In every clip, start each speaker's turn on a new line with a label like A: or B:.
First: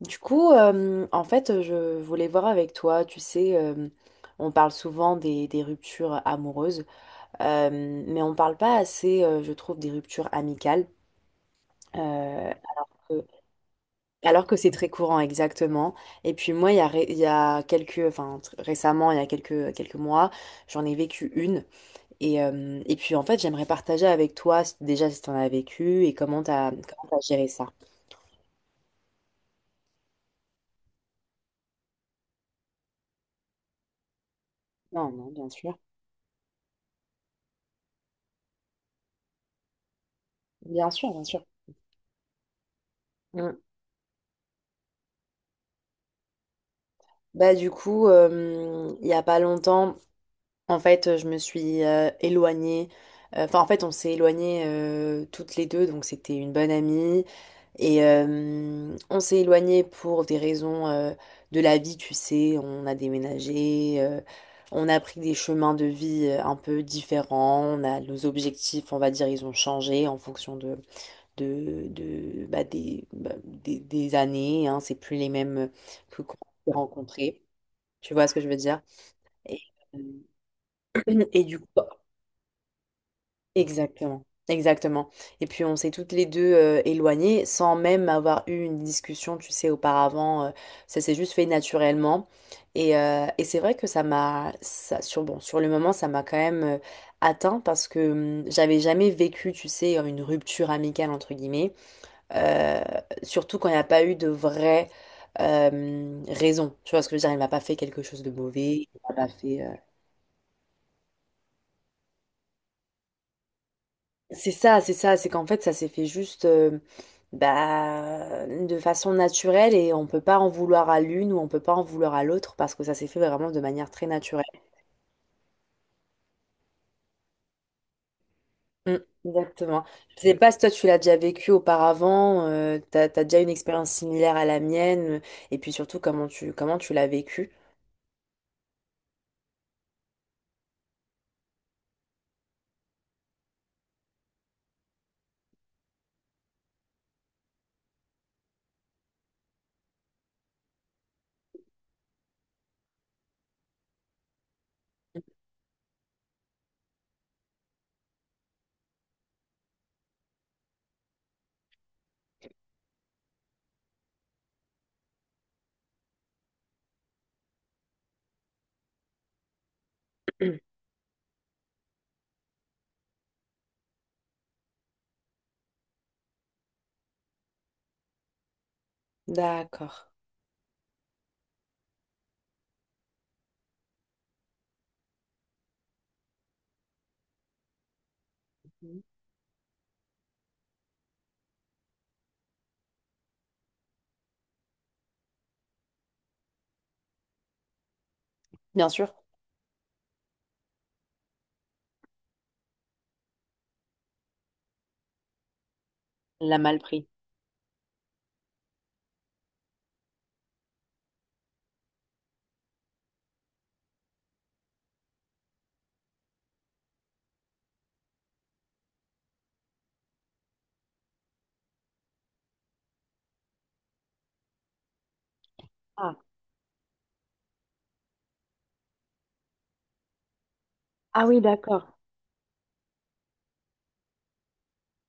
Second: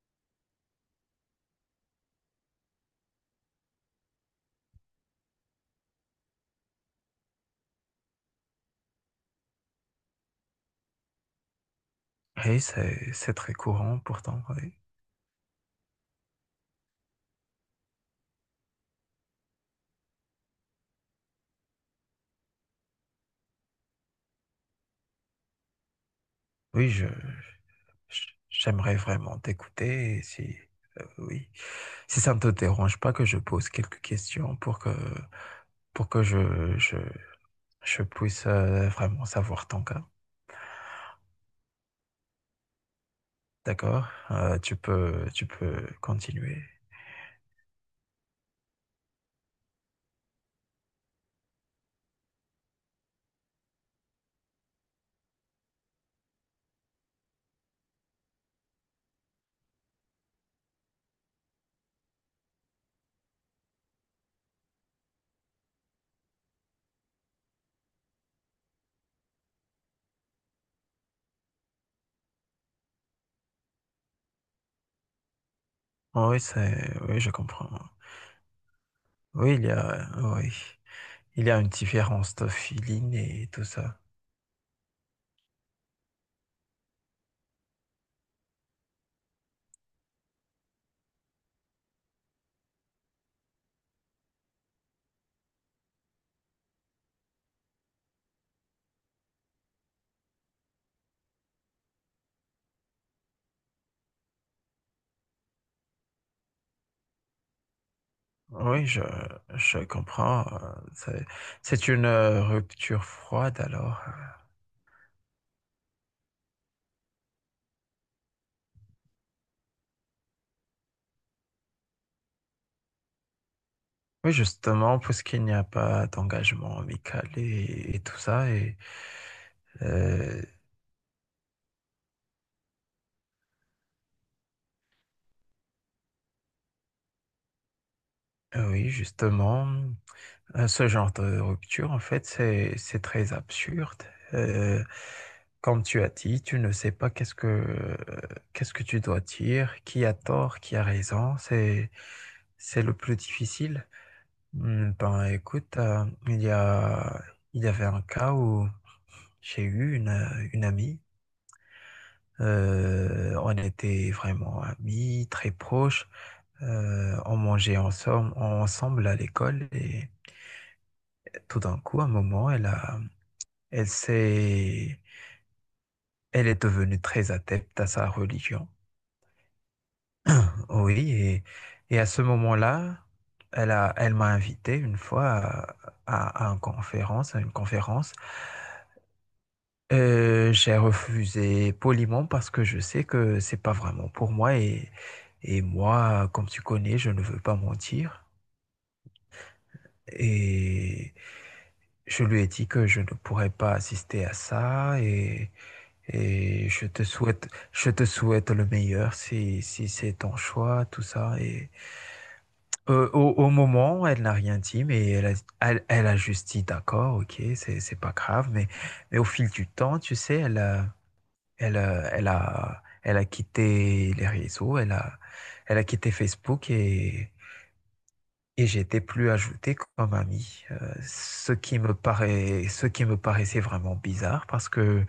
A: Je voulais voir avec toi, on parle souvent des ruptures amoureuses, euh, mais on parle pas assez, je trouve, des ruptures amicales, euh,
B: Oui,
A: euh,
B: c'est très courant pourtant.
A: alors que c'est
B: Oui,
A: très courant, exactement. Et puis moi, il y a quelques, récemment, il y a quelques mois, j'en ai vécu une. Et puis, en fait, j'aimerais partager avec toi, déjà, si tu en as vécu et
B: oui,
A: comment t'as géré ça.
B: j'aimerais vraiment t'écouter. Et si oui, si ça ne te dérange pas que je pose quelques questions pour que
A: Non, non, bien sûr.
B: je je puisse vraiment savoir ton cas.
A: Bien sûr, bien sûr. Mm.
B: D'accord? Tu peux tu peux continuer.
A: Il y a pas longtemps, en fait, je me suis éloignée. En fait, on s'est éloignés toutes les deux, donc c'était une bonne amie. On s'est éloignés pour des raisons de la vie, tu sais. On a déménagé, on a pris des chemins de vie un peu différents. On a nos objectifs, on va dire, ils ont changé en fonction de bah, des années, hein. C'est plus les mêmes que
B: Ah
A: qu'on
B: oui,
A: s'est
B: c'est oui, je
A: rencontrés.
B: comprends.
A: Tu vois ce que je veux dire?
B: Oui,
A: Et,
B: il y a oui,
A: et
B: il y
A: du
B: a
A: coup,
B: une
A: bah,
B: différence de feeling et tout ça.
A: exactement, exactement. Et puis on s'est toutes les deux éloignées sans même avoir eu une discussion, tu sais, auparavant. Ça s'est juste fait naturellement. Et c'est vrai que ça, sur, bon, sur le moment, ça m'a quand même atteint parce que j'avais jamais vécu, tu sais, une rupture amicale, entre guillemets. euh, surtout quand il n'y a pas eu de vraie raison. Tu vois ce que je veux dire? Il m'a pas fait quelque chose de mauvais.
B: Oui,
A: Il m'a pas fait.
B: je comprends. C'est une rupture froide alors.
A: C'est ça, c'est ça, c'est qu'en fait ça s'est fait juste de façon naturelle et on peut pas en vouloir à l'une ou on peut pas en vouloir à l'autre parce que ça s'est fait vraiment de manière très
B: Oui,
A: naturelle.
B: justement, puisqu'il n'y a pas d'engagement amical et tout ça. Et
A: Mm, exactement. Je sais
B: euh,
A: pas si toi tu l'as déjà vécu auparavant, t'as déjà une expérience similaire à la mienne, et puis surtout comment tu l'as vécu.
B: oui, justement, ce genre de rupture, en fait, c'est très absurde. Euh, Comme tu as dit, tu ne sais pas qu'est-ce que, qu'est-ce que tu dois dire, qui a tort, qui a raison. C'est le plus difficile. Hmm, ben écoute, il y a, il y avait un cas où j'ai eu une amie. On était vraiment amis, très proches. On mangeait ensemble, ensemble à l'école et
A: Mm.
B: tout d'un coup, à un moment, elle a, elle s'est, elle est devenue très adepte à sa religion.
A: D'accord.
B: Oui, et à ce moment-là, elle a, elle m'a invité une fois à, à une conférence, à une conférence.
A: Mhm.
B: J'ai refusé poliment parce que je sais que c'est pas vraiment pour moi et moi, comme tu connais, je ne veux pas mentir.
A: Bien sûr.
B: Et je lui ai dit que je ne pourrais pas assister à ça
A: Elle l'a
B: et
A: mal pris.
B: je te souhaite le meilleur si, si c'est ton choix, tout ça. Et au, au moment, elle n'a rien dit, mais elle a, elle, elle a juste dit d'accord, ok, c'est pas grave, mais au fil du temps, tu sais, elle a elle, elle a, elle a quitté les réseaux, elle a, elle a quitté
A: Ah.
B: Facebook et j'étais plus ajouté comme ami.
A: Ah oui,
B: Ce qui me
A: d'accord.
B: paraît, ce qui me paraissait vraiment bizarre parce que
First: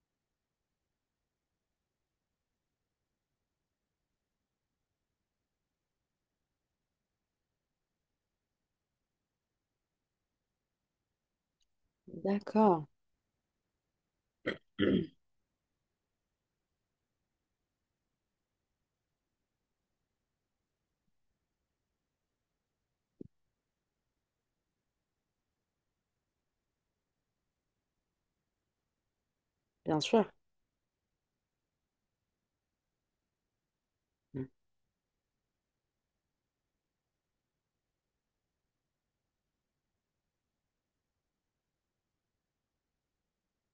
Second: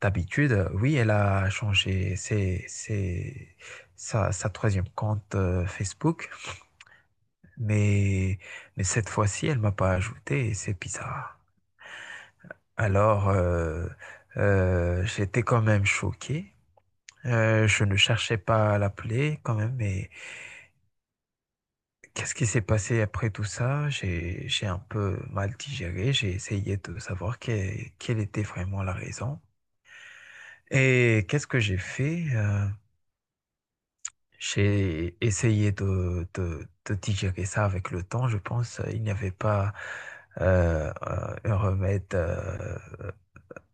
B: d'habitude, oui, elle a changé ses, sa, sa troisième compte Facebook, mais, mais cette fois-ci, elle m'a pas ajouté et c'est bizarre.
A: D'accord.
B: Alors, j'étais quand même choqué. Je ne cherchais pas à l'appeler quand même, mais qu'est-ce qui s'est passé après tout ça? J'ai un peu mal digéré, j'ai essayé de savoir quelle, quelle était vraiment la raison.
A: Bien sûr.
B: Et qu'est-ce que j'ai fait?
A: Mm,
B: J'ai essayé de, de digérer ça avec le temps, je pense. Il n'y avait pas un remède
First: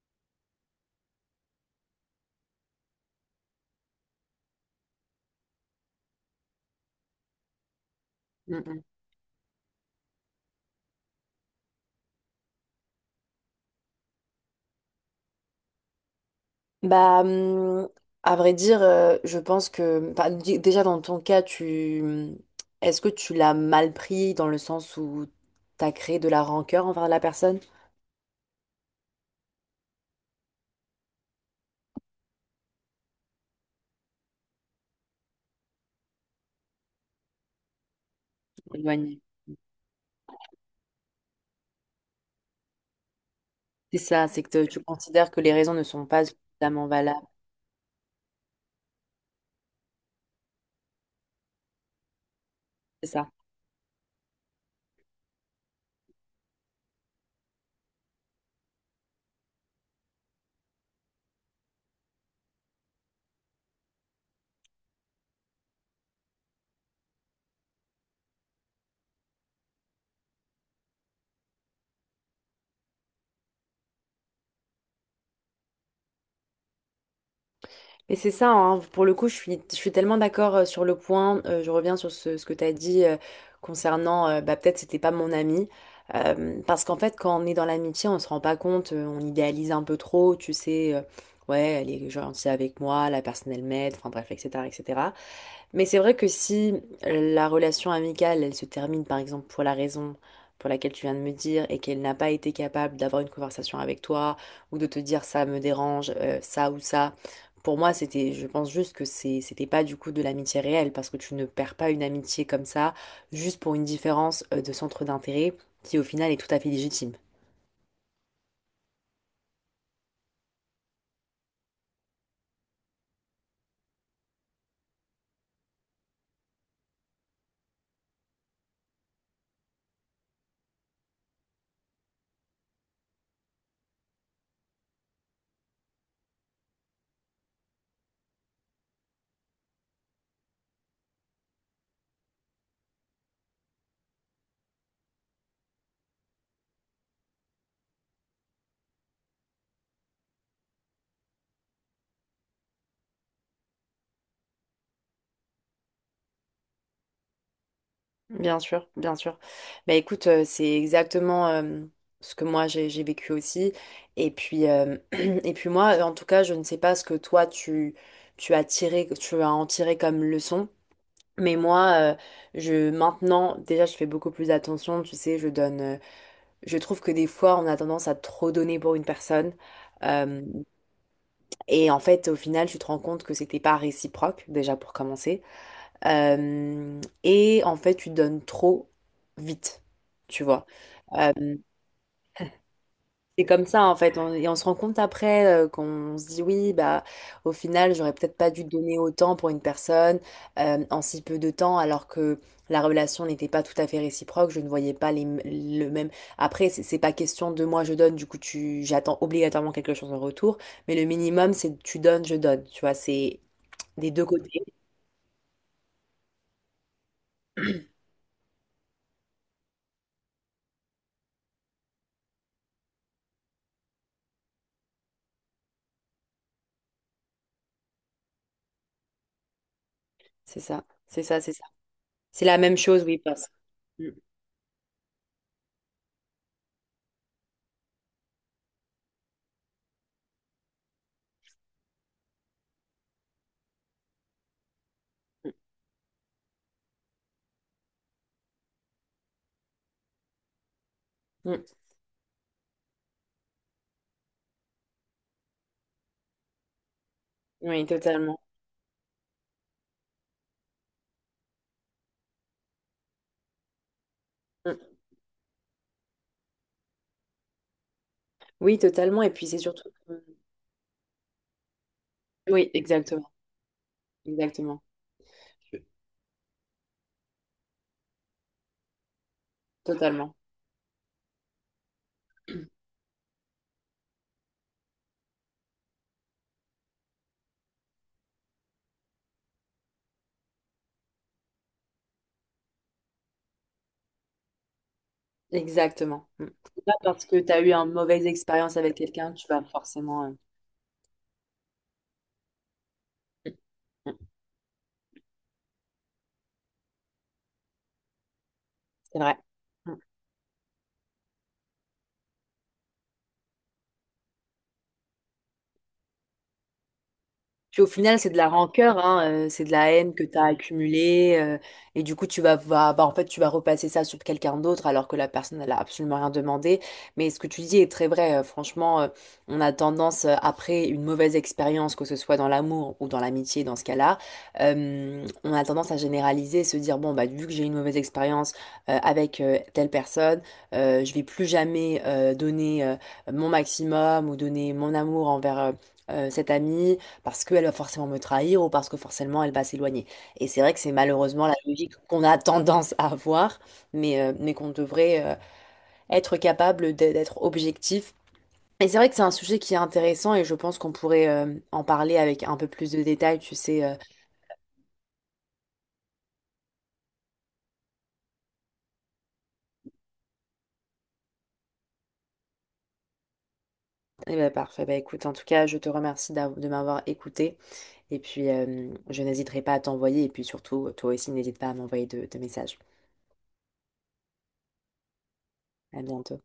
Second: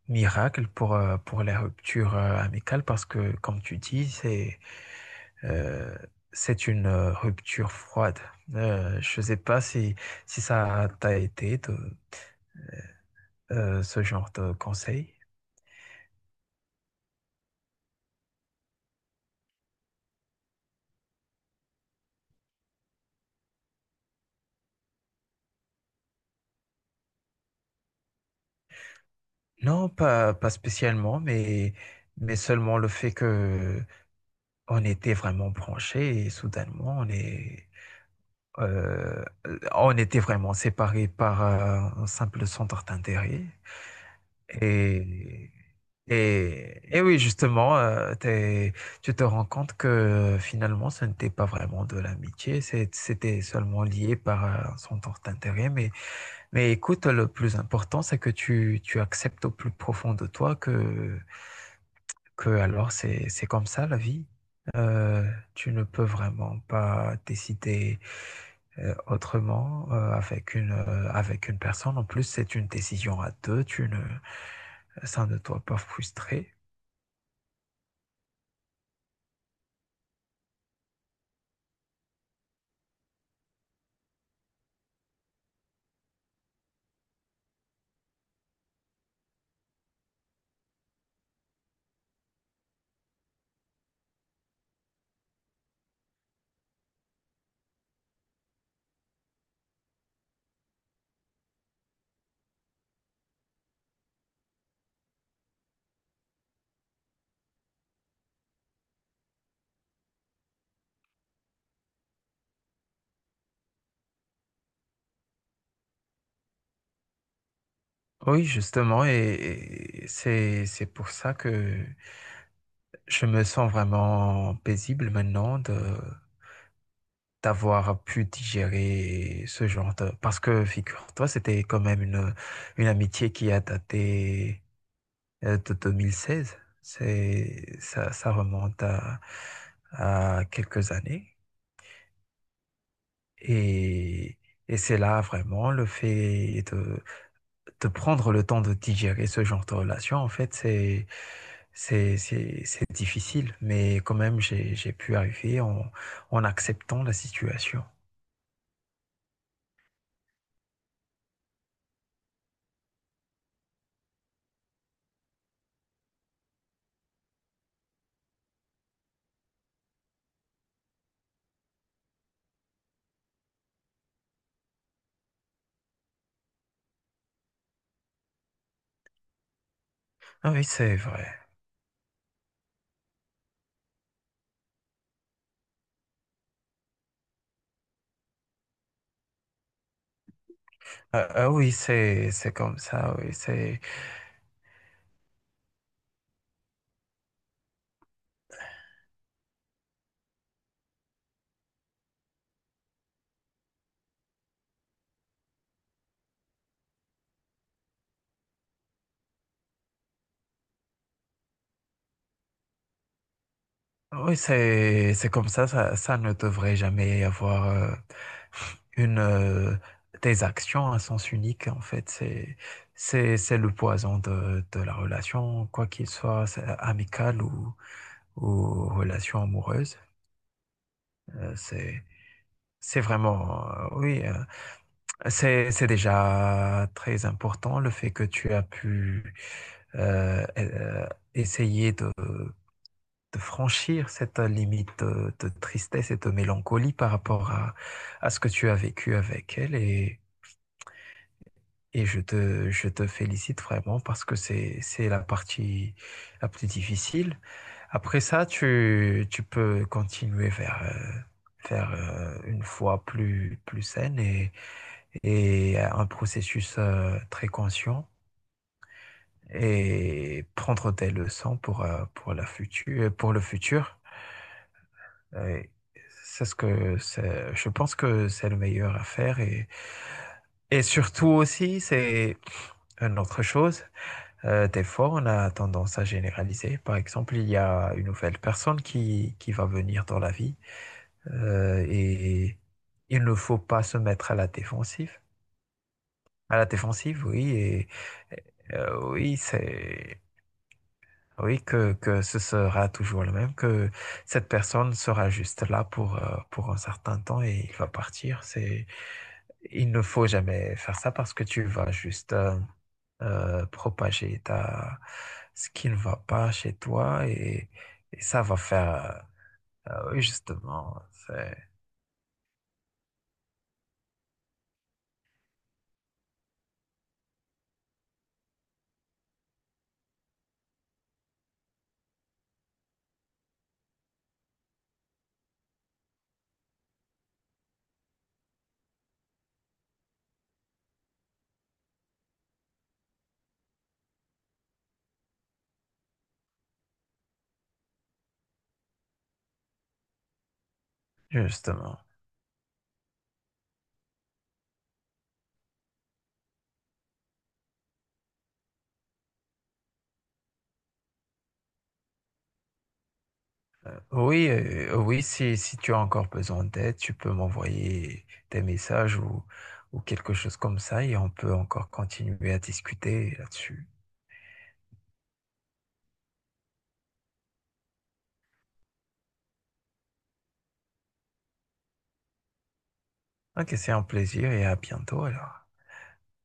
B: miracle pour la rupture amicales parce que, comme tu dis, euh, c'est une rupture froide.
A: mm, mm.
B: Je ne sais pas si, si ça t'a été ce genre de conseil.
A: Bah, hum, à vrai dire, je pense que bah, déjà dans ton cas, tu est-ce que tu l'as mal pris dans le sens où t'as créé de la rancœur envers la personne?
B: Non, pas, pas spécialement, mais seulement le fait que on était vraiment branchés et soudainement on est,
A: Éloigné.
B: euh, on était vraiment séparés par un simple centre d'intérêt.
A: C'est ça, c'est que tu considères que les
B: Et,
A: raisons ne sont pas suffisamment
B: et oui,
A: valables.
B: justement, tu te rends compte que finalement ce n'était pas vraiment de l'amitié,
A: C'est ça.
B: c'était seulement lié par un centre d'intérêt. Mais écoute, le plus important, c'est que tu acceptes au plus profond de toi que alors c'est comme ça la vie. Euh, tu ne peux vraiment pas décider autrement avec une personne. En plus, c'est une décision à deux. Tu ne ça ne doit pas frustrer.
A: Mais c'est ça, hein. Pour le coup, je suis tellement d'accord sur le point. Je reviens sur ce que tu as dit, concernant, bah, peut-être c'était pas mon ami. Parce qu'en fait, quand on est dans l'amitié, on se rend pas compte, on idéalise un peu trop, ouais, elle est gentille avec moi, la personne elle m'aide, enfin bref, etc., etc. Mais c'est vrai que si la relation amicale, elle se termine par exemple pour la raison pour laquelle tu viens de me dire et qu'elle n'a pas été capable d'avoir une conversation avec toi ou de te dire ça me dérange, ça ou ça, pour moi je pense juste que c'était pas du coup de l'amitié réelle parce que tu ne perds pas une amitié comme ça juste pour une différence de centre d'intérêt qui au final est tout à fait légitime.
B: Oui, justement, et c'est pour ça que je me sens vraiment paisible maintenant de d'avoir pu digérer ce genre de... Parce que, figure-toi, c'était quand même une amitié qui a daté de 2016. C'est, ça remonte à quelques années. Et, et c'est là vraiment le fait de prendre le temps de digérer ce genre de relation. En fait, c'est, c'est difficile, mais quand même, j'ai pu arriver en, en acceptant la situation.
A: Bien sûr, bien sûr. Bah écoute, c'est exactement, ce que moi j'ai vécu aussi. Et puis, euh, et puis moi, en tout cas, je ne sais pas ce que tu as tiré, tu as en tiré comme leçon. Mais moi, euh, je maintenant, déjà, je fais beaucoup plus attention. Tu sais, je donne. Je trouve que des fois, on a tendance à trop donner pour une personne. Euh,
B: Ah oui, c'est vrai.
A: et en fait, au final, tu te rends compte que c'était pas réciproque, déjà pour commencer. Et en fait, tu donnes trop vite, tu vois.
B: Ah,
A: Euh,
B: ah oui, c'est comme ça. Oui,
A: c'est comme
B: c'est.
A: ça, en fait. Et on se rend compte après qu'on se dit, oui, bah, au final, j'aurais peut-être pas dû donner autant pour une personne en si peu de temps, alors que la relation n'était pas tout à fait réciproque. Je ne voyais pas le même. Après, c'est pas question de moi, je donne, du coup, j'attends obligatoirement quelque chose en retour. Mais le minimum, c'est tu donnes, je donne. Tu vois, c'est des deux
B: Oui,
A: côtés.
B: c'est comme ça ne devrait jamais y avoir une, des actions à sens unique, en fait. C'est, c'est le poison de la relation, quoi qu'il soit, c'est amicale ou relation amoureuse.
A: C'est ça. C'est ça, c'est
B: Euh,
A: ça.
B: c'est,
A: C'est la même
B: c'est
A: chose, oui, passe.
B: vraiment,
A: Mm,
B: oui, c'est déjà très important le fait que tu as pu euh, euh, essayer de franchir cette limite de
A: mm,
B: tristesse et de mélancolie par rapport à ce que tu as vécu avec elle
A: mm.
B: et je te félicite vraiment parce que c'est la partie la plus difficile.
A: Oui,
B: Après
A: totalement.
B: ça, tu peux continuer vers, vers une foi plus, plus saine
A: Mm.
B: et un processus très conscient
A: Oui, totalement. Et puis c'est surtout.
B: et prendre tes leçons pour la
A: Oui,
B: future,
A: exactement.
B: pour le futur.
A: Exactement.
B: Euh, c'est ce que je pense que c'est le meilleur à faire
A: Totalement.
B: et surtout aussi, c'est une autre chose. Des fois, on a tendance à généraliser. Par exemple, il y a une nouvelle personne qui va venir dans la vie et il ne faut pas se mettre à la défensive.
A: Exactement. Mm.
B: À la
A: C'est pas parce
B: défensive,
A: que
B: oui,
A: tu as eu une mauvaise
B: et,
A: expérience avec quelqu'un que
B: oui,
A: tu vas
B: c'est.
A: forcément.
B: Oui, que ce sera toujours le
A: Mm,
B: même, que
A: mm.
B: cette personne sera juste là pour un certain temps et il va partir. C'est,
A: C'est vrai.
B: il ne faut jamais faire ça parce que tu vas juste propager ta, ce qui ne va pas chez toi
A: Puis au final,
B: et
A: c'est de
B: ça
A: la
B: va
A: rancœur,
B: faire
A: hein, c'est de la haine
B: oui,
A: que tu as
B: justement,
A: accumulée.
B: c'est
A: Et du coup, tu vas, va- bah, en fait, tu vas repasser ça sur quelqu'un d'autre alors que la personne, elle a absolument rien demandé. Mais ce que tu dis est très vrai. On a tendance, après une mauvaise expérience, que ce soit dans l'amour ou dans l'amitié, dans ce cas-là, on a tendance à généraliser, se dire, bon, bah, vu que j'ai eu une mauvaise expérience avec telle personne, je vais plus jamais donner, mon maximum ou donner mon amour envers... cet ami parce qu'elle va forcément me trahir ou parce que forcément elle va s'éloigner. Et c'est vrai que c'est malheureusement la logique
B: justement.
A: qu'on a tendance à avoir, mais qu'on devrait être capable d'être objectif. Et c'est vrai que c'est un sujet qui est intéressant et je pense qu'on pourrait en parler avec un peu plus de détails, tu sais.
B: Oui, oui, si, si tu as encore besoin d'aide, tu peux m'envoyer des messages ou quelque chose comme ça et on peut encore continuer à discuter là-dessus.
A: Eh ben parfait, bah écoute, en tout cas, je te remercie de m'avoir écouté et puis je n'hésiterai pas à t'envoyer et puis surtout, toi aussi, n'hésite pas à m'envoyer de messages.
B: Ok, c'est un plaisir et à bientôt alors.
A: À bientôt.